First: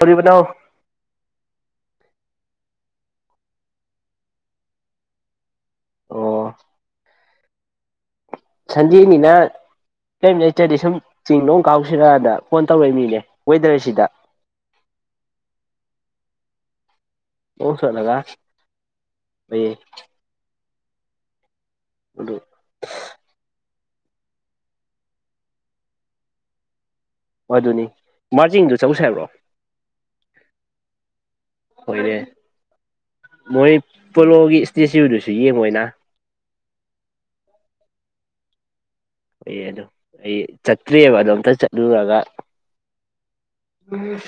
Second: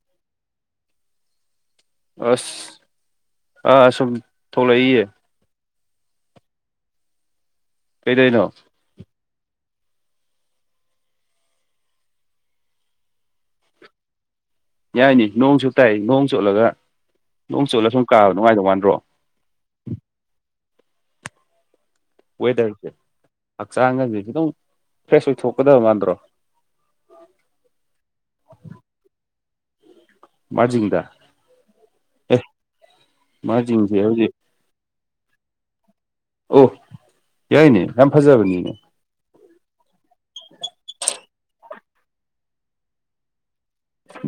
ꯍꯧꯔꯤꯕꯅꫭ ꯑꯁ ꯑꯥ ꯁꯨꯝ ꯊꯣꯛꯂꯛꯏꯌꯦ ꯑꯣ ꯀꯩꯗꯩꯅꯣ ꯁꯟꯗꯦꯅꯤꯅ ꯀꯔꯤꯝ ꯂꯩꯇꯦ ꯁꯨꯝ ꯆꯤꯡ ꯂꯣꯡ ꯀꯥꯎꯁꯤꯔꯥꯅ ꯐꯣꯟ ꯇꯧꯔꯛꯏ ꯃꯤꯅꯦ ꯋꯦꯗꯔꯁꯤꯗ ꯌꯥꯏꯅꯤ ꯅꯣꯡꯁꯨꯨ ꯇꯥꯏ ꯅꯣꯡ ꯆꯣꯠꯂꯒ ꯅꯣꯡ ꯑꯣ ꯆꯣꯠꯂ ꯁꯨꯝ ꯁꯂꯒ ꯀꯥꯕ ꯅꯨꯡꯉꯥꯏꯗꯧ ꯃꯥꯟꯗ꯭ꯔꯣ ꯑꯩ ꯑꯗꯨ ꯋꯦꯗꯔꯁꯦ ꯍꯛꯆꯥꯡꯒꯁꯦ ꯈꯤꯗꯪ ꯐ꯭ꯔꯦꯁ ꯑꯣꯏꯊꯣꯛꯀꯗꯕ ꯃꯥꯟꯗ꯭ꯔꯣ ꯑꯗꯨꯅꯤ ꯃꯥꯔꯖꯤꯡꯗꯨ ꯆꯧꯁꯦ ꯍꯥꯏꯕ꯭ꯔꫭ ꯃꯥꯔꯖꯤꯡꯗ ꯍꯣꯏꯅꯦ ꯑꯦ ꯃꯣꯏ ꯃꯥꯔꯖꯤꯡꯁꯦ ꯍꯧꯖꯤꯛ ꯄꯨꯂꯣꯒꯤ ꯇꯤꯑꯦꯁꯌꯨꯗꯁꯨ ꯌꯦꯡꯉꯣꯏꯅ ꯑꯣ ꯌꯥꯏꯅꯦ ꯌꯥꯝ ꯐꯖꯕꯅꯤꯅꯦ ꯑꯦ ꯑꯗꯣ ꯑꯩ ꯆꯠꯇ꯭ꯔꯤꯑꯕ ꯑꯗꯣ ꯑꯝꯇ ꯆꯠꯂꯨꯔꯒ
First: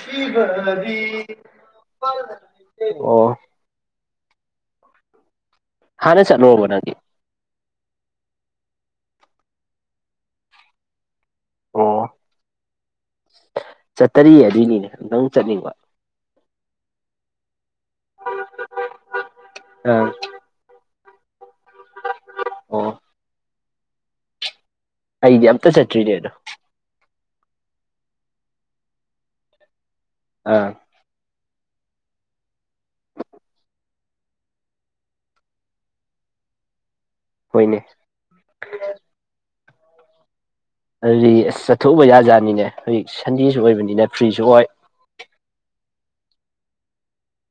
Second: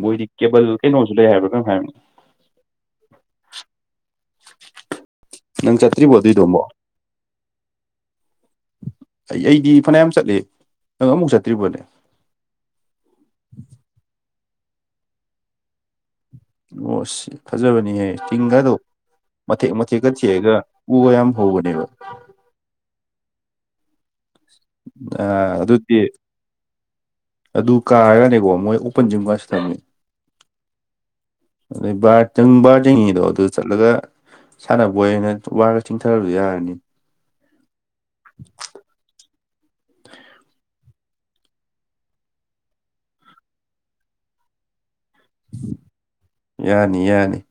ꯃꯣꯏꯗꯤ ꯀꯦꯕꯜ ꯀꯩꯅꯣꯁꯨ ꯂꯩ ꯍꯥꯏꯕ꯭ꯔꯥ ꯀꯩꯅꯣꯝ ꯍꯥꯏꯕꯅꯤ ꯅꯪ ꯆꯠꯇ꯭ꯔꯤꯕꯣ ꯍꯥꯟꯅ ꯑꯗꯨꯏꯗꯣ ꯑꯝꯕꯣ ꯆꯠꯂꯨꯔꯕꯣ ꯅꯪꯗꯤ ꯑꯩ ꯑꯩꯗꯤ ꯐꯅꯌꯥꯝ ꯆꯠꯂ ꯅꯪ ꯑꯃꯨꯛ ꯆꯠꯇ꯭ꯔꯤꯕꯣꯅꯦ ꯆꯠꯇꯔꯤ ꯑꯗꯨꯏꯅꯤꯅꯦ ꯑꯝꯇꯪ ꯆꯠꯅꯤꯡꯕ ꯑꯣ ꯑꯁ ꯐꯖꯕꯅꯤꯍꯦ ꯇꯤꯡꯒꯗꯣ ꯃꯊꯦꯛ ꯃꯊꯦꯛꯀ ꯑꯥ ꯊꯦꯛꯑꯒ ꯎꯒ ꯌꯥꯝ ꯍꯧꯕꯅꯦꯕ ꯑꯣꯝ ꯑ ꯑꯩꯗꯤ ꯑꯝꯇ ꯑꯗꯨꯗꯤ꯫ ꯆꯠꯇ꯭ꯔꯤꯅꯦ ꯑꯗꯣ ꯑꯗꯨ ꯀꯥꯔꯒꯅꯦꯀꯣ ꯃꯣꯏ ꯑꯣꯄꯟꯖꯤꯝꯒꯁꯨꯊꯝꯃꯤ ꯑꯥ [unintelligible] ꯑꯗꯨ ꯆꯠꯂꯒ ꯁꯥꯟꯅꯕꯣꯏ ꯑꯅ ꯋꯥꯔꯒ ꯆꯤꯡꯊꯔꯁꯨ ꯌꯥꯔꯅꯤ ꯍꯣꯏꯅꯦ꯫ [inaudible] ꯑꯗꯨꯗꯤ ꯑꯁ ꯆꯠꯊꯣꯛꯎꯕ ꯌꯥꯖꯥꯠꯅꯤꯅꯦ ꯍꯧꯖꯤꯛ ꯁꯟꯗꯦꯁꯨ ꯑꯣꯏꯕꯅꯤꯅ ꯐ꯭ꯔꯤꯁꯨ ꯑꯣꯏ ꯌꯥꯅꯤ ꯌꯥꯅꯤ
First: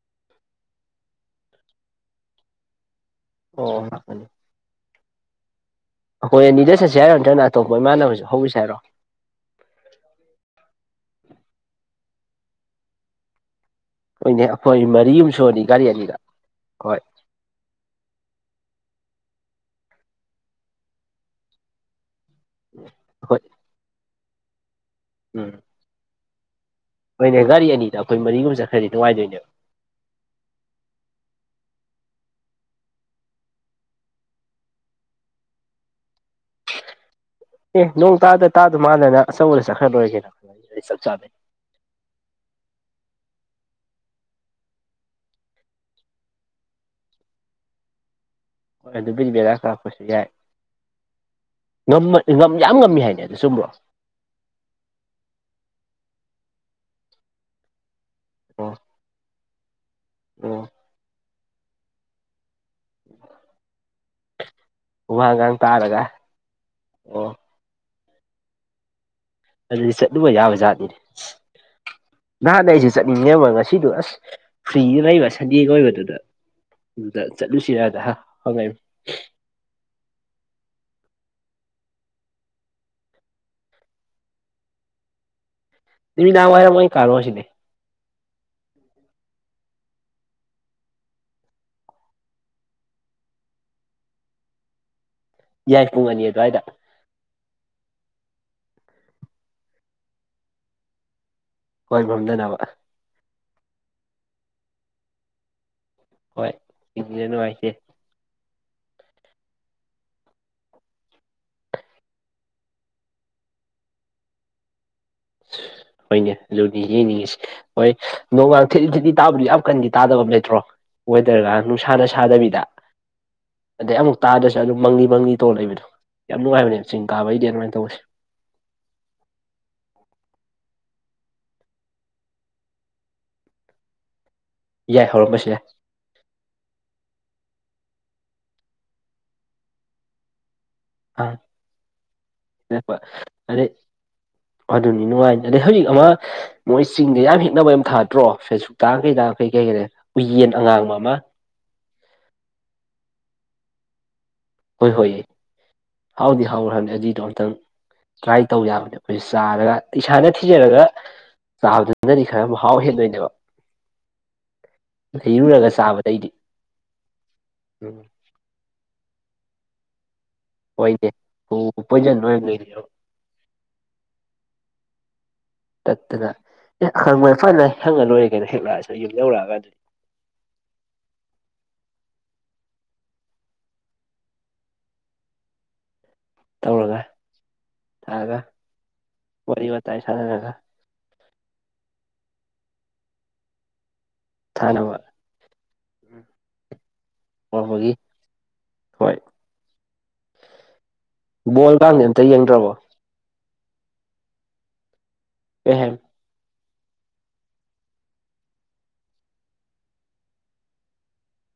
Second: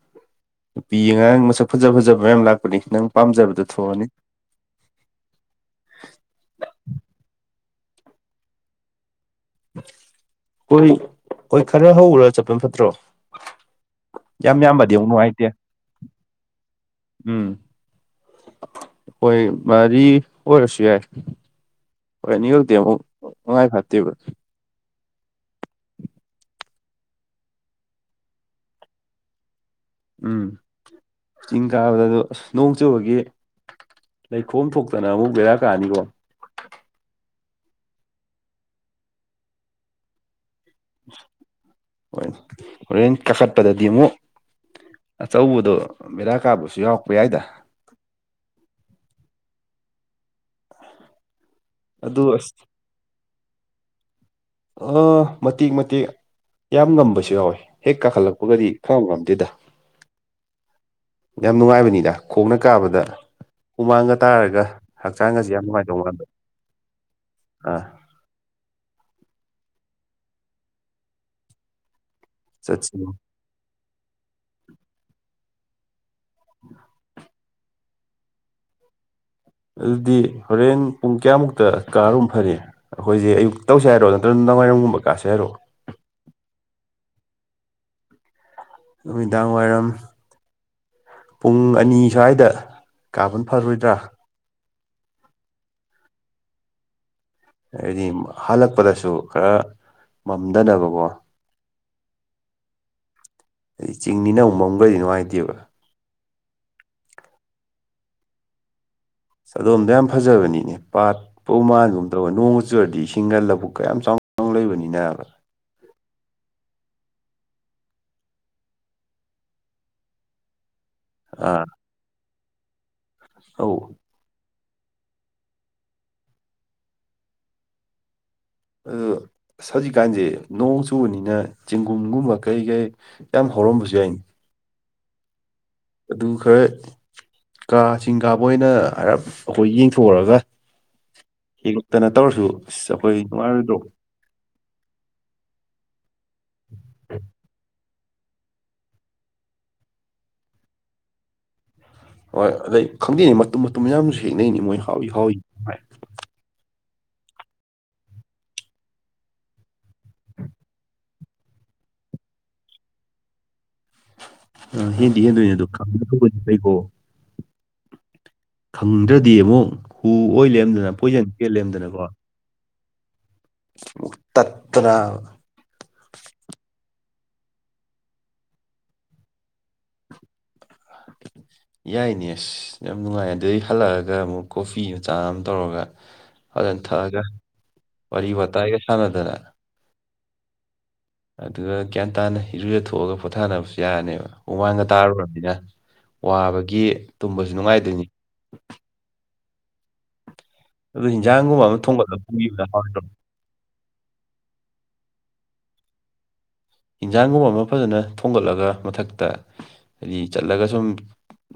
ꯅꯨꯄꯤ ꯑꯉꯥꯡ ꯃꯁꯛ ꯐꯖ ꯐꯖꯕ ꯃꯌꯥꯝ ꯂꯥꯛꯄꯅꯤ ꯅꯪ ꯄꯥꯝꯖꯕꯗꯣ ꯑꯣ ꯊꯣꯛꯑꯅꯤ꯫ ꯂꯥꯛꯀꯅꯤ ꯑꯩꯈꯣꯏ ꯑꯅꯤꯗꯁ ꯆꯠꯁ‌ꯦ ꯍꯥꯏꯔ ꯅꯠꯇ꯭ꯔꯒꯅ ꯑꯇꯣꯞꯄ ꯏꯃꯥꯟꯅꯕꯁꯨ ꯍꯧꯒꯤꯁ‌ꯦ ꯍꯥꯏꯔꯣ ꯑꯈꫭꯏ ꯑꯈꫭꯏ ꯈꯔ ꯍꯧꯔꯥ ꯆꯠꯄꯅ ꯐꯠꯇ꯭ꯔꯣ ꯑꯣꯏꯅꯦ ꯌꯥꯝ ꯑꯩꯈꯣꯏ ꯌꯥꯝꯕꯗꯤ ꯑꯃꯨꯛ ꯃꯔꯤꯃ ꯅꯨꯡꯉꯥꯏꯇꯦ ꯁꯨꯔꯅꯤ ꯒꯥꯔꯤ ꯑꯅꯤꯗ ꯍꯣꯏ ꯎꯝ ꯍꯣꯏ ꯃꯥꯔꯤ ꯑꯣꯏꯔꯁꯨ ꯌꯥꯏ ꯑꯈꫭꯏ ꯑꯅꯤ ꯈꯛꯇꯤ ꯑꯃꯨꯛ ꯍꯣꯏ ꯅꯨꯡꯉꯥꯏ ꯐꯠꯇꯦꯕ꯫ ꯎꯝ ꯍꯣꯏꯅꯦ ꯒꯥꯔꯤ ꯑꯅꯤꯗ ꯑꯩꯈꯣꯏ ꯃꯔꯤꯒꯨꯝ ꯆꯠꯈ꯭ꯔꯗꯤ ꯅꯨꯡꯉꯥꯏꯗꯣꯏꯅꯦꯕ ꯎꯝ ꯆꯤꯡ ꯀꯥꯕꯗꯨ ꯑꯁ ꯅꯣꯡ ꯆꯨꯕꯒꯤ ꯂꯩꯈꯣꯝ ꯊꯣꯛꯇꯅ ꯑꯃꯨꯛ ꯕꯦꯔꯥ ꯀꯥꯅꯤꯀꯣ꯫ ꯑꯦ ꯅꯣꯡ ꯇꯥꯗ ꯇꯥꯗꯨ ꯃꯥꯟꯅꯅ ꯑꯆꯧꯕꯗ ꯆꯠꯈ꯭ꯔ ꯂꯣꯏꯔꯦ ꯀꯩꯅꫭ ꯆꯞ ꯆꯥꯩ [unintelligible] ꯍꯣꯏ ꯍꯣꯔꯦꯟ ꯀꯥꯈꯠꯄꯗꯗꯤ ꯑꯃꯨꯛ ꯑꯆꯧꯕꯗꯣ ꯕꯦꯔꯥ ꯀꯥꯕꯨꯁꯨ ꯌꯥꯎꯔꯛꯄ ꯌꯥꯏꯗ ꯍꯣꯏ ꯑꯗꯨꯕꯨꯗꯤ ꯕꯤꯔꯥ ꯀꯔꯛꯄꯁꯨ ꯌꯥꯏ ꯉꯝꯃꯥ ꯑꯗꯨ ꯑꯁ ꯌꯥꯝ ꯉꯝꯃꯤ ꯍꯥꯏꯅꯦ ꯑꯗꯨ ꯆꯨꯝꯕ꯭ꯔꯣ ꯑꯥ ꯃꯇꯦꯛ ꯃꯇꯦꯛ ꯌꯥꯝ ꯉꯝꯕꯁꯨ ꯌꯥꯎꯋꯦ ꯍꯦꯛ ꯀꯥꯈꯠꯂꯛꯄꯒꯗꯤ ꯑꯣ ꯈꯪꯉꯝ ꯉꯝꯗꯦꯗ꯫ ꯑꯣ꯫ ꯌꯥꯝ ꯅꯨꯡꯉꯥꯏꯕꯅꯤꯗ ꯈꯣꯡꯅ ꯀꯥꯕꯗ ꯍꯨꯃꯥꯡꯒ ꯇꯥꯔꯒ ꯍꯛꯆꯥꯡꯒꯖꯦ ꯍꯨꯃꯥꯡꯒꯥꯡ ꯌꯥꯝ ꯅꯨꯡꯉꯥꯏꯗꯧ ꯇꯥꯔꯒ ꯃꯥꯟꯕ꯫ ꯑꯣ꯫ ꯑꯥ ꯑꯗꯨꯗꯤ ꯆꯠꯂꯨꯕ ꯌꯥꯕ ꯖꯥꯠꯗꯤꯅꯦ ꯅꯍꯥꯟ ꯑꯩꯁꯨ ꯆꯠꯁꯤ ꯆꯠꯅꯤꯡꯉ‌ꯦꯕ ꯉꯁꯤꯗꯣ ꯑꯁ ꯐ꯭ꯔꯤꯗ ꯂꯩꯕ ꯁꯟꯗꯦꯒ ꯑꯣꯏꯕꯗꯨꯗ ꯑꯗꯨꯗ ꯆꯠꯂꯨꯁꯤꯔꯗ ꯍꯪꯉꯛꯏꯕ ꯑꯗꯨꯗꯤ ꯍꯣꯔꯦꯟ ꯄꯨꯡ ꯀꯌꯥꯃꯨꯛꯇ ꯀꯥꯔꯨꯕꯅ ꯐꯅꯤ꯫ ꯑꯩꯈꯣꯏꯁꯦ ꯑꯌꯛꯇ ꯇꯧꯁ‌ꯦ ꯍꯥꯏꯔꯣ ꯅꯠꯇ꯭ꯔ ꯅꯗꯥꯋꯥꯏꯔꯝꯨꯝꯕ ꯀꯥꯁꯤ ꯍꯥꯏꯔꯣ ꯅꯨꯃꯤꯗꯥꯃ ꯋꯥꯏꯔꯝ ꯑꯣꯏꯅ ꯀꯥꯔꯨꯔꯁꯤꯅꯦ꯫ ꯅꯨꯃꯤꯗꯥꯡ ꯋꯥꯏꯔꯝ ꯄꯨꯡ ꯑꯅꯤ ꯁ꯭ꯋꯥꯏꯗ ꯀꯥꯕꯅ ꯐꯔꯣꯏꯗ꯭ꯔꯥ ꯌꯥꯏ ꯄꯨꯡ ꯑꯅꯤ ꯑꯗꯨꯋꯥꯏꯗ꯫ ꯍꯥꯏꯗꯤ ꯍꯜꯂꯛꯄꯗꯁꯨ ꯈꯔ ꯃꯝꯗꯅꯕꯀꯣ ꯍꯣꯏ ꯃꯝꯗꯅꯕ ꯑꯗꯩ ꯆꯤꯡꯅꯤꯅ ꯑꯃꯨꯛ ꯃꯝꯒ꯭ꯔꯗꯤ ꯅꯨꯡꯉꯥꯏꯇꯦꯕ ꯍꯣꯏ [unintelligible] ꯅꯨꯡꯉꯥꯏꯇꯦ꯫ ꯆꯥꯗꯣꯝꯗꯣ ꯌꯥꯝ ꯐꯖꯕꯅꯤꯅꯦ ꯄꯥꯠ ꯄꯣꯛ [unintelligible] ꯃꯥꯥꯟꯒꯨꯝ ꯇꯧꯋꯦ ꯅꯣꯡꯒ ꯆꯨꯔꯗꯤ ꯏꯁꯤꯡꯒ ꯂꯧꯕꯨꯛꯀ ꯌꯥꯝ ꯆꯥꯎ ꯆꯥꯎꯅ ꯂꯩꯕꯅꯤꯅꯕ꯫ ꯍꯣꯏꯅꯦ ꯑꯗꯨꯅꯤ ꯌꯦꯡꯅꯤꯡꯉꯤꯁ‌ꯦ ꯍꯣꯏ ꯅꯣꯡꯒꯥ ꯊꯦꯠꯂꯤ ꯊꯦꯠꯂꯤ ꯇꯥꯕꯗꯤ ꯌꯥꯝ ꯀꯟꯗꯤ ꯇꯥꯗꯕ ꯑꯃ ꯂꯩꯇ꯭ꯔꯣ ꯋ‌ꯦꯏꯗꯔꯒ ꯑꯥ ꯅꯨꯡꯁꯥꯅ ꯁꯥꯗꯕꯤꯗ ꯑꯧ ꯑꯗꯩ ꯑꯃꯨꯛ ꯇꯥꯗ꯭ꯔꯁꯨ ꯑꯗꯨꯝ ꯃꯪꯂꯤ ꯃꯪꯂꯤ ꯇꯧꯔ ꯂꯩꯕꯗꯣ ꯌꯥꯝ ꯅꯨꯡꯉꯥꯏꯕꯅꯦ ꯆꯤꯡ ꯀꯥꯕꯩꯗꯤ ꯑꯗꯨꯃꯥꯏꯅ ꯇꯧꯕꯁꯦ꯫ ꯑꯗꯣ ꯍꯧꯖꯤꯛꯀꯥꯟꯁꯦ ꯅꯣꯡ ꯆꯨꯕꯅꯤꯅ ꯆꯦꯡꯒꯨꯝꯒꯨꯝꯕ ꯀꯩ ꯀꯩ ꯌꯥꯝ ꯍꯧꯔꯝꯕꯖꯨ ꯌꯥꯏꯅꯦ꯫ ꯌꯥꯏ ꯍꯧꯔꯝꯕꯁꯨ ꯌꯥꯏ꯫ ꯑꯗꯨ ꯈꯔ ꯀꯥ ꯆꯤꯡ ꯀꯥꯕꯣꯏ ꯑꯣꯏꯅ ꯍꯥꯏꯔꯞ ꯑꯩꯈꯣꯏ ꯌꯦꯡꯊꯣꯛꯎꯔꯒ ꯑꯥ ꯍꯦꯛꯇꯅ ꯇꯧꯔꯁꯨ ꯑꯁ ꯂꯦꯞꯄ ꯑꯩꯈꯣꯏ ꯑꯗꯩ ꯅꯨꯡꯉꯥꯏꯔꯣꯏꯗ꯭ꯔꯣ ꯑꯗꯨꯅꯤ ꯅꯨꯡꯉꯥꯏ ꯑꯗꯩ ꯍꯧꯖꯤꯛ ꯑꯃ ꯃꯣꯏ ꯆꯤꯡꯗ ꯌꯥꯝ ꯍꯤꯡꯛꯅꯕ ꯌꯥꯝ ꯊꯥꯗ꯭ꯔꯣ ꯐꯦꯁꯕꯨꯛꯇ ꯀꯩꯗ ꯀꯩ ꯀꯩ ꯀ ꯎꯌꯦꯟ ꯑꯉꯥꯡꯕ ꯑꯃ ꯍꯣꯏ ꯑꯗꯩ ꯈꯪꯗꯦꯅꯦ ꯃꯇꯨꯝ ꯃꯇꯨꯝ ꯃꯌꯥꯝꯁꯨ ꯊꯦꯡꯅꯩꯅꯦ ꯃꯣꯏ ꯍꯣꯏ ꯍꯥꯎꯏ ꯍꯣꯏꯌꯦ ꯍꯥꯎꯏ ꯍꯥꯎꯗꯤ ꯍꯥꯎꯔ ꯍꯥꯏꯕꯅꯤ ꯑꯖꯤꯗꯣ ꯑꯝꯛꯇꯪ ꯀ꯭ꯔꯥꯏ ꯇꯧ ꯌꯥꯕꯅꯦ ꯑꯩꯈꯣꯏꯁ ꯆꯥꯔꯒ ꯏꯁꯥꯅ ꯊꯤꯖꯔꯒ ꯆꯥꯕꯗꯨꯅꯗꯤ ꯈꯔ ꯃꯍꯥꯎ ꯍꯦꯟꯗꯣꯏꯅꯦꯕ ꯎꯝ ꯍꯦꯟꯗꯤ ꯍꯦꯟꯗꯣꯏꯅꯦ ꯗꯣ ꯂꯩꯔꯨꯔꯒ ꯆꯥꯕꯗꯩꯗꯤ ꯐꯩꯀꯣ ꯎꯝ ꯈꯪꯗ꯭ꯔꯗꯤ ꯑꯃꯨꯛ ꯍꯨ ꯑꯣꯏ ꯂꯔꯦꯝꯗꯅ ꯄꯣꯏꯖꯟ ꯀꯦꯜ ꯂꯔꯦꯝꯗꯅꯀꯣ ꯃ ꯂꯩ ꯑꯃꯨꯛ ꯇꯠꯇꯅ ꯇꯠꯇꯅ ꯑꯦ ꯍꯪꯕ ꯐꯅ ꯍꯪꯉ ꯂꯣꯏꯔꯦ ꯀꯩꯅꯣ ꯍꯦꯛꯂꯛꯑꯁꯨ ꯌꯨꯝ ꯌꯧꯔꯛꯑꯒ ꯑꯗꯨꯗꯤ [inaudible] ꯌꯥꯏꯅꯦ ꯑꯁ ꯌꯥꯝ ꯅꯨꯡꯉꯥꯏ ꯑꯗꯨꯗꯒꯤ ꯍꯜꯂꯛꯑꯒ ꯑꯃꯨꯛ ꯀꯣꯐꯤ ꯃꯆꯥ ꯑꯃ ꯇꯧꯔꯒ ꯑꯗꯨꯖꯅ ꯇꯧꯔꯒ ꯊꯛꯑꯒ ꯋꯥꯔꯤ ꯋꯥꯇꯥꯏꯒ ꯁꯥꯟꯅꯗꯅ ꯇꯥꯏꯁꯥꯅꯔꯒ ꯑꯗꯨꯒ ꯒ꯭ꯌꯥꯟ ꯇꯥꯅ ꯏꯔꯨꯖ ꯊꯣꯛꯑꯒ ꯄꯣꯊꯥꯅꯕꯁꯨ ꯌꯥꯔꯅꯦꯕ ꯗꯨꯃꯥꯡꯒ ꯊꯥꯅꯕ ꯇꯥꯔꯨꯔꯕꯅꯤꯅ ꯋꯥꯕꯒꯤ ꯇꯨꯝꯕꯖꯨ ꯅꯣꯡꯃꯒꯤ ꯅꯨꯡꯉꯥꯏꯗꯣꯏꯅꯤ ꯍꯣꯏ ꯑꯗꯨ ꯍꯤꯟꯖꯥꯡꯒꯨꯝꯕ ꯑꯃ ꯕꯣꯜꯒꯥꯡꯗꯤ ꯊꯣꯡꯕꯗ ꯑꯝꯇ ꯐꯣꯡꯕꯤꯕꯗ ꯌꯦꯡꯗ꯭ꯔꯕꯣ ꯍꯥꯎꯔꯗ꯭ꯔꯣ ꯀꯩ ꯍꯥꯏ ꯏꯟꯁꯥꯡꯒꯨꯝꯕ ꯑꯃ ꯐꯖꯅ ꯊꯣꯡꯒꯠꯂꯒ ꯃꯊꯛꯇ ꯍꯥꯏꯗꯤ ꯆꯠꯂꯒ ꯁꯨꯝ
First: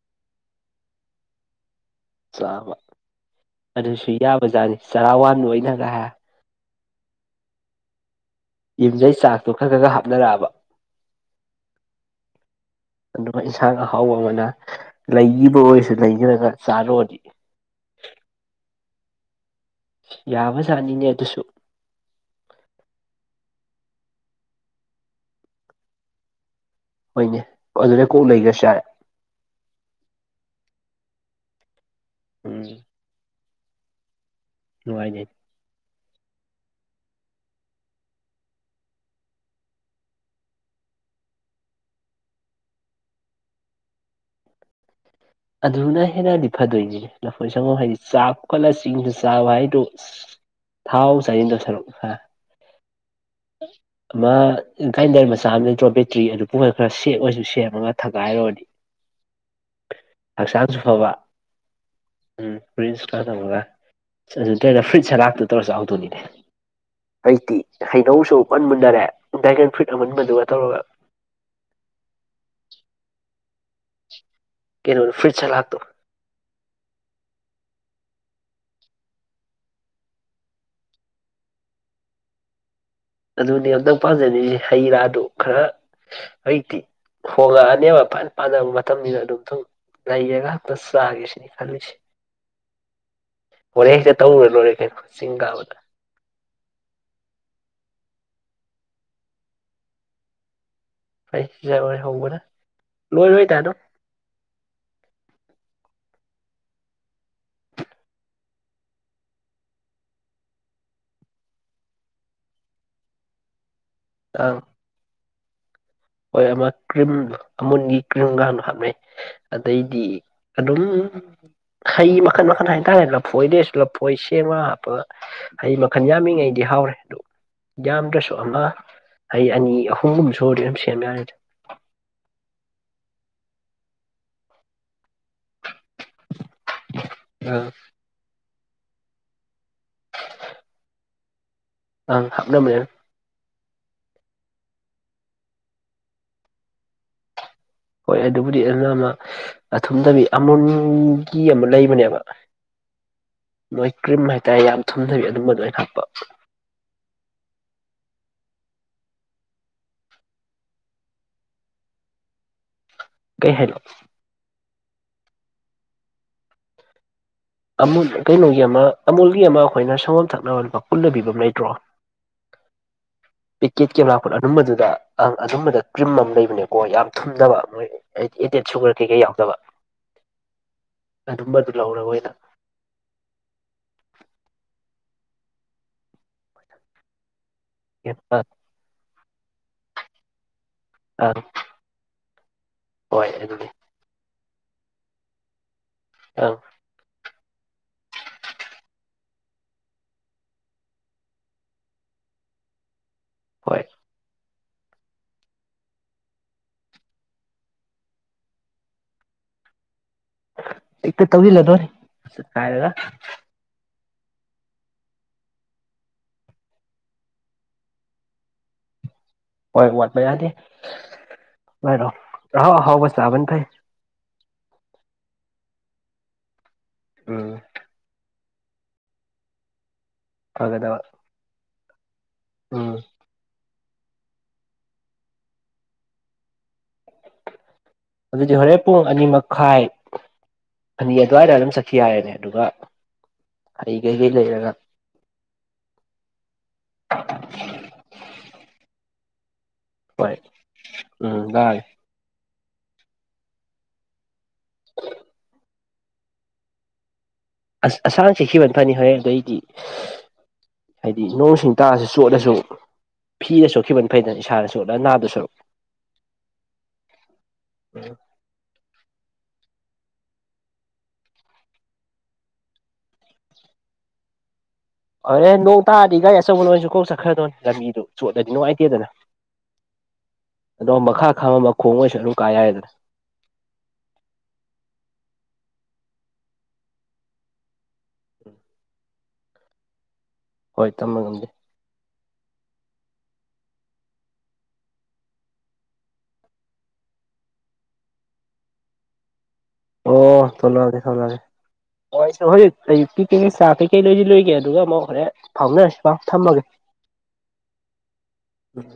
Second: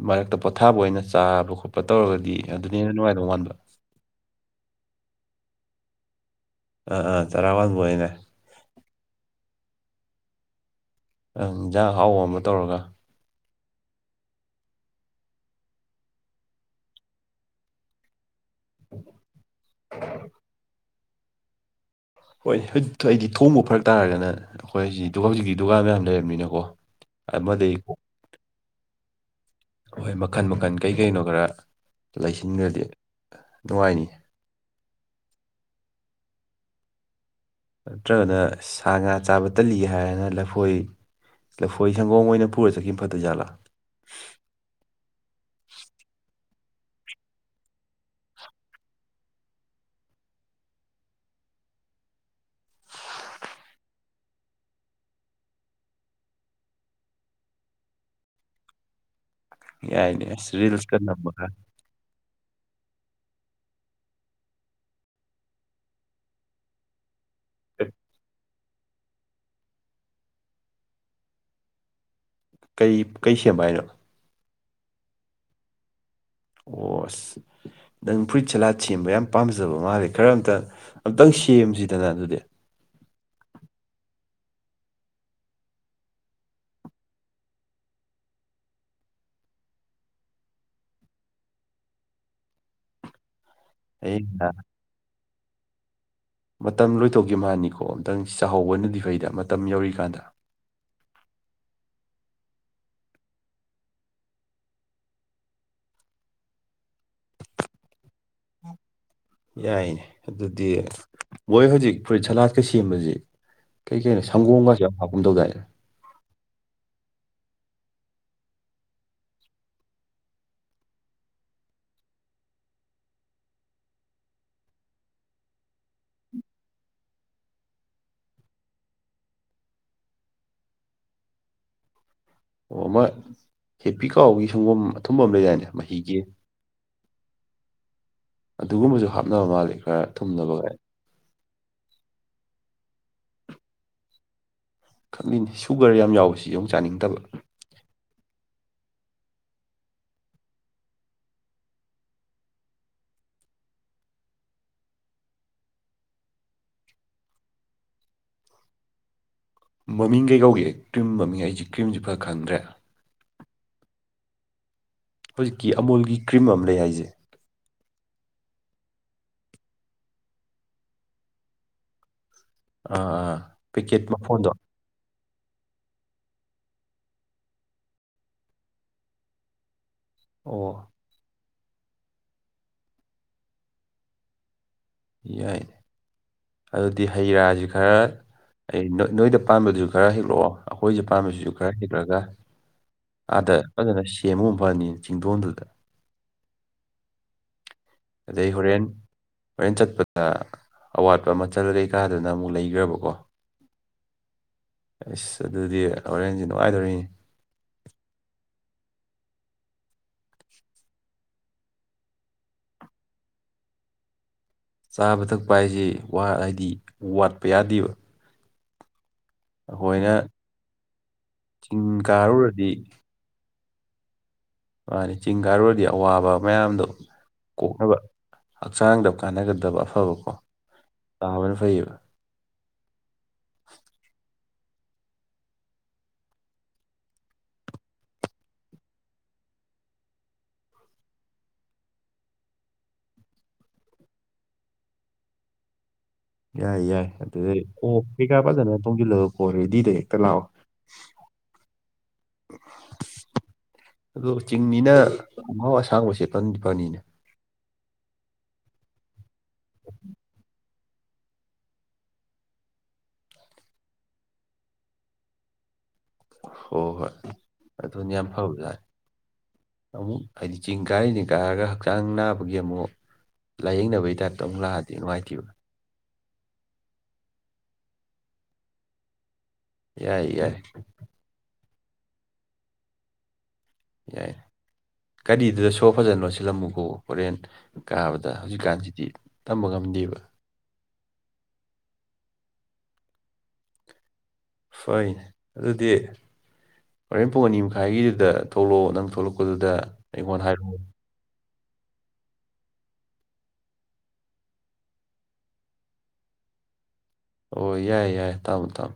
ꯃꯔꯛꯇ ꯄꯣꯊꯥꯕ ꯑꯣꯏꯅ ꯆꯥꯕ ꯈꯣꯠꯄ ꯄ ꯇꯧꯔꯒꯗꯤ ꯆꯥꯕ ꯑꯗꯨꯅ ꯍꯦꯟꯅ ꯅꯨꯡꯉꯥꯏꯗꯧ ꯃꯥꯟꯕ ꯑꯗꯨꯁꯨ ꯌꯥꯕꯖꯥꯠꯅꯤ ꯆꯔꯥ ꯋꯥꯟ ꯑꯣꯏꯅꯒ ꯍꯥ ꯑꯥ ꯑꯥ ꯆꯔ ꯋꯥꯟꯕ ꯑꯣꯏꯅ ꯌꯨꯝꯖꯩ ꯆꯥꯛꯇꯣ ꯈꯔ ꯈꯔ ꯈꯔ ꯍꯥꯞꯅꯔꯛꯑꯕ ꯪ ꯌꯦꯟꯖꯥꯡ ꯍꯥꯎꯕ ꯑꯃ ꯇꯧꯔꯒ ꯑꯗꯨꯒ ꯏꯟꯁꯥꯡ ꯑꯍꯥꯎꯕ ꯑꯃꯅ ꯂꯩꯈꯤꯕ ꯑꯣꯏꯔꯁꯨ ꯂꯩꯔꯒ ꯆꯥꯔꯨꯔꯑꯗꯤ ꯌꯥꯕꯖꯥꯠꯅꯤꯅꯦ ꯑꯗꯨꯁꯨ ꯍꯣꯏ ꯑꯩꯗꯤ ꯊꯣꯡꯕ ꯐꯔꯛ ꯇꯥꯔꯒꯅ ꯑꯩꯈꯣꯏꯖꯤ ꯍꯧꯖꯤꯛꯇꯀꯤ ꯗꯨꯀꯥꯟ ꯃꯌꯥꯝ ꯂꯩꯔꯕꯅꯤꯅꯀꯣ ꯍꯣꯏꯅꯦ ꯑꯃꯗꯒꯤ ꯑꯗꯨꯗꯩ ꯀꯣꯛ ꯂꯩꯒ꯭ꯔꯁꯨ ꯌꯥꯔꯦ ꯍꯣꯏ ꯃꯈꯟ ꯃꯈꯟ ꯀꯩꯀꯩꯅꯣ ꯈꯔ ꯎꯝ ꯂꯩꯁꯤꯟꯈ꯭ꯔꯗꯤ ꯅꯨꯡꯉꯥꯏꯅꯤꯅꯦ ꯅꯨꯡꯉꯥꯏꯅꯦ ꯅꯠꯇ꯭ꯔꯒꯅ ꯁꯥ ꯉꯥ ꯆꯥꯕ ꯇꯜꯂꯤ ꯍꯥꯏꯔꯅ ꯂꯐꯣꯏ ꯂꯐꯣꯏ ꯁꯪꯒꯣꯝ ꯑꯣꯏꯅ ꯄꯨꯔ ꯆꯠꯈꯤꯕꯅ ꯐꯗꯣꯏ ꯖꯥꯠꯂ ꯑꯗꯨꯅ ꯍꯦꯟꯅꯗꯤ ꯐꯗꯣꯏꯅꯤꯅꯦ ꯂꯐꯣꯏ ꯁꯪꯒꯣꯝ ꯍꯥꯏꯗꯤ ꯆꯥꯛꯈꯠꯂ ꯆꯤꯡꯁꯨ ꯆꯥꯕ ꯍꯥꯏꯗꯣ ꯊꯥꯎ ꯆꯥꯖꯤꯟꯗ ꯁꯔꯨꯛ ꯍꯥ ꯑꯃ ꯒ꯭ꯔꯥꯏꯟꯗꯔ ꯃꯆꯥ ꯑꯃ ꯂꯩꯠꯇ꯭ꯔꯣ ꯕꯦꯇ꯭ꯔꯤ ꯑꯗꯨ ꯄꯨꯡ ꯈꯔ ꯁꯦ ꯑꯣꯏꯔꯁꯨ ꯁꯦꯝꯃꯒ ꯊꯒꯥꯏꯔꯨꯔꯗꯤ ꯌꯥꯏꯅꯦ ꯑꯁ ꯍꯛꯆꯥꯡꯁꯨ ꯔꯤꯜꯁꯀ ꯐꯕ ꯅꯝꯃꯒ ꯎꯝ ꯐ꯭ꯔꯤꯟꯁ ꯀꯥ ꯇꯃꯒ ꯑꯗꯨ ꯇꯩꯅ ꯐ꯭ꯔꯨꯏꯠ ꯁꯦꯂꯥꯥꯛꯇꯣ ꯇꯧꯔ ꯆꯍꯧꯗꯣꯏꯅꯤꯅꯦ ꯑꯩꯇꯤ ꯍꯩꯅꯧꯁꯨ ꯃꯨꯟ ꯃꯨꯟꯅꯔꯦ ꯗ꯭ꯔꯦꯒꯟ ꯐ꯭ꯔꯨꯏꯠ ꯑꯃꯨꯟꯕꯗꯨꯒ ꯇꯧꯔꯒ ꯀꯔꯤ ꯀꯩ ꯁꯦꯝꯕ ꯍꯥꯏꯅꯣ ꯀꯩꯅꯣ ꯐ꯭ꯔꯨꯏꯠ ꯁꯂꯥꯗꯇꫭ ꯑꯣ ꯑꯁ ꯅꯪ ꯐꯨꯔꯤꯠ ꯁꯂꯥꯗꯠ ꯁꯦꯝꯕ ꯌꯥꯝ ꯄꯥꯝꯖꯕ ꯃꯥꯜꯂꯦ ꯈꯔ ꯑꯝꯇ ꯑꯝꯇꯪ ꯁꯦꯝꯁꯤꯗꯅ ꯑꯗꯨꯗꯤ ꯑꯗꯨꯅꯦ ꯑꯝꯇꯪ ꯄꯥꯖꯔꯤꯖꯩ ꯍꯩ ꯔꯥꯗꯨ ꯈꯔ ꯍꯧꯖꯤꯛꯇꯤ ꯍꯣꯡꯉꯛꯑꯅꯦꯕ ꯐꯅ ꯄꯥꯅꯕ ꯃꯇꯝꯅꯤꯅ ꯑꯗꯨꯝ ꯊꯨꯡ ꯂꯩꯔꯒ ꯆꯥꯒꯦꯁꯤꯅꯤ ꯈꯜꯂꯤꯁꯤ ꯍꯣꯔꯦꯟ ꯍꯦ ꯍꯌꯦꯡ ꯇꯧꯔꯨꯔ ꯂꯣꯏꯔꯦ ꯀꯩꯅꯣ ꯆꯤꯡ ꯀꯥꯕꯗ ꯃꯇꯝ ꯂꯣꯏꯊꯣꯛꯈꯤ ꯃꯥꯅꯤꯀꯣ ꯑꯝꯇꯪ ꯆꯥꯍꯧꯕꯅꯗꯤ ꯐꯩꯗ ꯃꯇꯝ ꯌꯧꯔꯤꯀꯥꯟꯗ [unintelligible] ꯌꯥꯏꯅꯦ ꯑꯗꯨꯗꯤ ꯃꫭꯏ ꯍꯧꯖꯤꯛ ꯐ꯭ꯔꯨꯏꯠ ꯁꯂꯥꯠꯀ ꯁꯦꯝꯕꯖꯦ ꯀꯩ ꯀꯩꯅꯣ ꯑꯪ ꯁꯪꯒꯣꯝꯒꯁꯨ ꯌꯥꯝ ꯍꯥꯞꯀꯨꯝ ꯇꯧꯗꯥꯏꯅꯦ ꯍꯣꯏ ꯑꯃ ꯀ꯭ꯔꯤꯝ ꯑꯃꯨꯟꯒꯤ ꯀ꯭ꯔꯤꯝꯒ ꯍꯥꯞꯅꯩ ꯑꯗꯩꯗꯤ ꯑꯗꯨꯝ ꯍꯩ ꯃꯈꯟ ꯃꯈꯟ ꯍꯥꯏꯇꯥꯔꯦ ꯂꯐꯣꯏꯗꯩꯁꯨ ꯂꯐꯣꯏ ꯁꯦꯝꯒ ꯍꯥꯞꯄꯒ ꯍꯥꯏ ꯃꯈꯟ ꯌꯥꯝꯃꯤꯉꯩꯗꯤ ꯍꯥꯎꯔꯦ ꯑꯗꯨ ꯌꯥꯝꯗ꯭ꯔꯁꯨ ꯑꯃ ꯍꯩ ꯑꯅꯤ ꯑꯍꯨꯝꯒꯨꯝꯕ ꯁꯨꯔꯗꯤ ꯑꯗꯨꯝ ꯁꯦꯝ ꯌꯥꯔꯦꯗ ꯑꯣ ꯑꯃꯥ ꯍꯦꯄꯤ ꯀꯥꯎꯒꯤ ꯁꯪꯒꯣꯝ ꯑꯊꯨꯝꯕ ꯑꯃ ꯂꯩꯗꯥꯏꯅꯦ ꯃꯍꯤꯒꯤ ꯑ ꯑꯗꯨꯒꯨꯝꯕꯁꯨ ꯍꯥꯞꯅ ꯃꯥꯜꯂꯤ ꯈꯔ ꯊꯨꯝꯅꯕꯒꯥꯏ ꯑꯪ ꯍꯥꯞꯅꯝꯅꯦ ꯈꯪꯏꯅꯤ ꯁꯨꯒꯔ ꯌꯥꯝ ꯌꯥꯎꯕꯁꯤ ꯌꯧ ꯆꯥꯅꯤꯡꯗꯕ ꯍꯣꯏ ꯑꯗꯨꯕꯨꯗꯤ ꯑꯗꯨꯅ ꯑꯃ ꯑꯊꯨꯝꯗꯕꯤ ꯑꯃꯨꯟꯒꯤ ꯑꯃ ꯂꯩꯕꯅꯦꯕ ꯃꫭꯏ ꯀ꯭ꯔꯤꯝ ꯍꯥꯏꯇꯥꯔꯦ ꯌꯥꯝ ꯊꯨꯝꯗꯕꯤ ꯑꯗꯨꯝꯕꯗꯣ ꯑꯣꯏ ꯍꯥꯞꯄ ꯃꯃꯤꯡ ꯀꯩ ꯀꯧꯒꯦ ꯀ꯭ꯔꯤꯝ ꯃꯃꯤꯡ ꯍꯥꯏꯁꯤ ꯀ꯭ꯔꯤꯝꯁꯦ ꯐꯔ ꯈꯪꯗ꯭ꯔꯦ ꯀꯩ ꯍꯥꯏꯅꯣ ꯍꯨꯖꯤꯛꯀꯤ ꯑꯃꯣꯜꯒꯤ ꯀ꯭ꯔꯤꯝ ꯑꯝ ꯂꯩ ꯍꯥꯏꯁꯦ ꯑꯃꯨꯜ ꯀꯩꯅꯣꯒꯤ ꯑꯃ ꯑꯃꯨꯜꯒꯤ ꯑꯃ ꯑꯩꯈꯣꯏꯅ ꯁꯪꯒꯣꯝ ꯊꯛꯅꯕ ꯂꯨꯄꯥ ꯄꯨꯜꯂ ꯄꯤꯕꯥ ꯑꯃ ꯂꯩꯇ꯭ꯔꯣ ꯑꯥ ꯑꯥ ꯄꯤꯀꯦꯠꯀꯤ ꯄꯦꯀꯦꯠ ꯂꯥꯛꯄꯗꯣ ꯃꯐꯣꯟꯗꯣ ꯑꯗꯨꯝꯕꯗꯨꯗ ꯑꯪ ꯑꯗꯨꯝꯕꯗ ꯀ꯭ꯔꯤꯝ ꯑꯃ ꯂꯩꯕꯅꯦꯀꯣ ꯌꯥꯝ ꯊꯨꯝꯗꯕ ꯃꯣꯏ ꯍꯥꯏꯗꯤ ꯑꯦꯗꯦꯠ ꯁꯨꯒꯔ ꯀꯩꯀꯩ ꯌꯥꯎꯗꯕ ꯑꯣ ꯑꯗꯨꯝꯕꯗꯨ ꯂꯧꯔꯛꯑꯣꯏꯗ ꯌꯥꯏ ꯑꯗꯨꯗꯤ ꯍꯩ ꯔꯥꯁꯤ ꯈꯔ ꯑꯪ ꯑꯩ ꯅꯣꯏꯗ ꯄꯥꯟꯕꯥꯗꯨꯁꯨ ꯈꯔ ꯍꯦꯛꯂꯛꯑꯣ ꯑꯩꯈꯣꯏꯁꯨ ꯑꯪ ꯄꯥꯟꯕꯥꯗꯨꯁꯨ ꯈꯔ ꯍꯦꯛꯂꯒ ꯍꯣꯏ ꯑꯥꯗ ꯑꯗꯨꯅꯤ ꯐꯖꯅ ꯁꯦꯝꯃꯨ ꯐꯅꯤ ꯆꯤꯡꯗꯣꯟꯗꯨꯗ ꯑꯡ ꯑꯗꯩ ꯍꯣꯔꯦꯟ ꯍꯣꯔꯦꯟ ꯆꯠꯄꯗ ꯑꯋꯥꯠꯄ ꯃꯆꯜ ꯑꯗꯩ ꯀꯥꯗꯅ ꯑꯃꯨꯛ ꯂꯩꯈ꯭ꯔꯕꯀꯣ ꯍꯣꯏ ꯏꯁ ꯑꯗꯨꯗꯤ ꯍꯣꯔꯦꯟꯁꯦ ꯅꯨꯡꯉꯥꯏꯗꯣꯔꯤꯅꯤ ꯍꯦꯛꯇ ꯇꯧꯁꯤꯜꯂꯥ ꯂꯣꯏꯔꯦ ꯆꯀꯥꯏꯔꯒ ꯆꯥꯕ ꯊꯛꯄ ꯍꯥꯏꯁꯦ ꯋꯥ ꯍꯥꯏꯗꯤ ꯋꯥꯠꯄ ꯌꯥꯗꯦꯕ ꯍꯣꯏ ꯑꯩꯈꯣꯏꯅ ꯋꯥꯠꯄ ꯌꯥꯗꯦ ꯆꯤꯡ ꯑꯣꯏꯔꯣ ꯀꯥꯔꯨꯔꯗꯤ ꯑꯍꯥꯎ ꯑꯍꯥꯎꯕ ꯆꯥꯕꯅ ꯐꯩ ꯃꯥꯅꯤ ꯆꯤꯡ ꯀꯥꯏꯔꯨꯔꯗꯤ ꯑꯋꯥꯕ ꯃꯌꯥꯝꯗꯣ ꯎꯝ ꯀꯣꯛꯅꯕ ꯍꯛꯆꯥꯡꯗ ꯀꯥꯟꯅꯒꯗꯕ ꯑꯐꯕꯀꯣ ꯐꯒꯗꯕ ꯇꯥꯕꯅ ꯐꯩꯌꯦꯕ ꯎꯝ ꯑꯗꯨꯗꯤ ꯍꯣꯔꯦꯟ ꯄꯨꯡ ꯑꯅꯤ ꯃꯈꯥꯏ ꯑꯅꯤ ꯑꯗꯨꯋꯥꯏꯗ ꯑꯗꯨꯝ ꯆꯠꯈꯤ ꯌꯥꯔꯦꯅꯦ ꯑꯗꯨꯒ ꯍꯩ ꯀꯩꯀꯩ ꯂꯩꯔꯒ ꯌꯥꯏ ꯌꯥꯏ ꯑꯗꯨꯗꯩ ꯑꯣ ꯀꯩꯀꯥ ꯐꯖꯅ ꯇꯣꯡꯁꯤꯜꯂꯒꯀꯣ ꯔꯦꯗꯤꯗ ꯇ ꯍꯣꯏ ꯂꯥꯛꯑꯣ ꯎꯝ ꯂꯥꯛꯑꯒꯦ ꯑꯗꯣ ꯆꯤꯡꯅꯤꯅ ꯈꫭꯡꯒꯥꯎ ꯑꯁꯥꯡꯕ ꯁꯦꯠꯄꯅꯗꯤ ꯐꯅꯤꯅꯦ ꯑꯁ ꯑꯁꯥꯡ ꯁꯦꯠꯈꯤꯕꯅꯥ ꯐꯅꯤ ꯍꯣꯔꯦ ꯑꯗꯩꯗꯤ ꯍꯥꯏꯗꯤ ꯅꯣꯡ ꯁꯤꯡ ꯇꯥꯔꯁꯨ ꯆꯣꯠꯂꯁꯨ ꯐꯤꯗ ꯁꯣꯛꯈꯤꯕꯅ ꯐꯩꯗꯅ ꯏꯁꯥꯗ ꯆꯣꯠꯂꯥ ꯅꯥꯗꯣꯏꯁꯔꯨꯛ ꯍꯣꯍꯣꯏ ꯑꯗꯨꯅꯤ ꯁꯔꯨꯛ ꯌꯥꯝ ꯐꯕꯖꯅꯤ ꯑꯃꯨꯛ ꯍꯥꯏꯗꯤ ꯆꯤꯡ ꯀꯥꯏꯔꯤꯅꯤ ꯀꯥꯔꯒ ꯍꯛꯆꯥꯡ ꯅꯥꯕꯒꯤ ꯑꯃꯨꯛ ꯂꯥꯏꯌꯦꯡꯅꯕꯒꯤ ꯇꯥꯏꯞꯇ ꯑꯃꯨꯛ ꯂꯥꯛꯑꯗꯤ ꯅꯨꯡꯉꯥꯏꯇꯦꯕ ꯑꯣꯔꯦꯟ ꯅꯣꯡ ꯇꯥꯔꯗꯤ ꯒꯥꯔꯤ ꯑꯆꯧꯕ ꯂꯣꯏꯁꯨ ꯀꯣꯛ ꯆꯠꯈ꯭ꯔꯗꯣꯏꯅꯦ ꯂꯝꯕꯤꯗꯨ ꯆꯣꯠꯂꯗꯤ ꯅꯨꯡꯉꯥꯏꯇꯦꯗꯅ ꯌꯥꯏ ꯌꯥꯏ ꯑꯗꯣ ꯃꯈꯥ ꯈꯝꯃꯝꯕ ꯈꯣꯡ ꯑꯣꯏꯁꯨ ꯑꯗꯨꯝ ꯀꯥ ꯌꯥꯏꯗꯅ ꯌꯥꯏ ꯒꯥꯔꯤꯗꯨꯗ ꯁꯣꯔ ꯐꯖꯅꯣ ꯁꯤꯜꯂꯝꯃꯨꯀꯣ ꯍꯣꯔꯦꯟ ꯀꯥꯕꯗ ꯍꯧꯖꯤꯛꯀꯥꯟꯁꯤꯗꯤ ꯇꯝꯕ ꯉꯝꯗꯦꯕ ꯍꯣꯏ ꯊꯝꯃ ꯉꯝꯗꯦ꯫ ꯍꯣꯌ ꯑꯗꯨꯗꯤ꯫ ꯍꯣꯔꯦꯟ ꯄꯨꯡ ꯑꯅꯤ ꯃꯈꯥꯏꯒꯤꯗꯨꯗ ꯊꯣꯛꯂꯛꯑꯣ ꯅꯪ ꯊꯣꯛꯂꯛꯄꯗꯨꯗ ꯑꯩꯉꯣꯟꯗ ꯑꯣ ꯍꯥꯏꯔꯛꯑꯣ ꯊꯣꯛꯂꯥꯀꯥꯒꯦ ꯊꯣꯛꯂꯥꯀꯥꯒꯦ ꯑꯣ ꯑꯩ ꯍꯧꯖꯤꯛ ꯑꯌꯨꯛꯀꯤ ꯀꯩꯀꯩ ꯆꯥꯛ ꯀꯩꯀꯩ ꯂꯣꯏꯗꯤ ꯂꯣꯏꯒꯦ ꯑꯗꯨꯒ ꯑꯃꯨꯛ ꯍꯣꯔꯦ ꯐꯥꯎꯅꯔꯁꯤ ꯄꯥꯎ ꯊꯝꯃꯒꯦ꯫ ꯑꯣ ꯌꯥꯏ ꯌꯥꯏꯌꯦ ꯇꯥꯃꯣ ꯇꯥꯃꯣ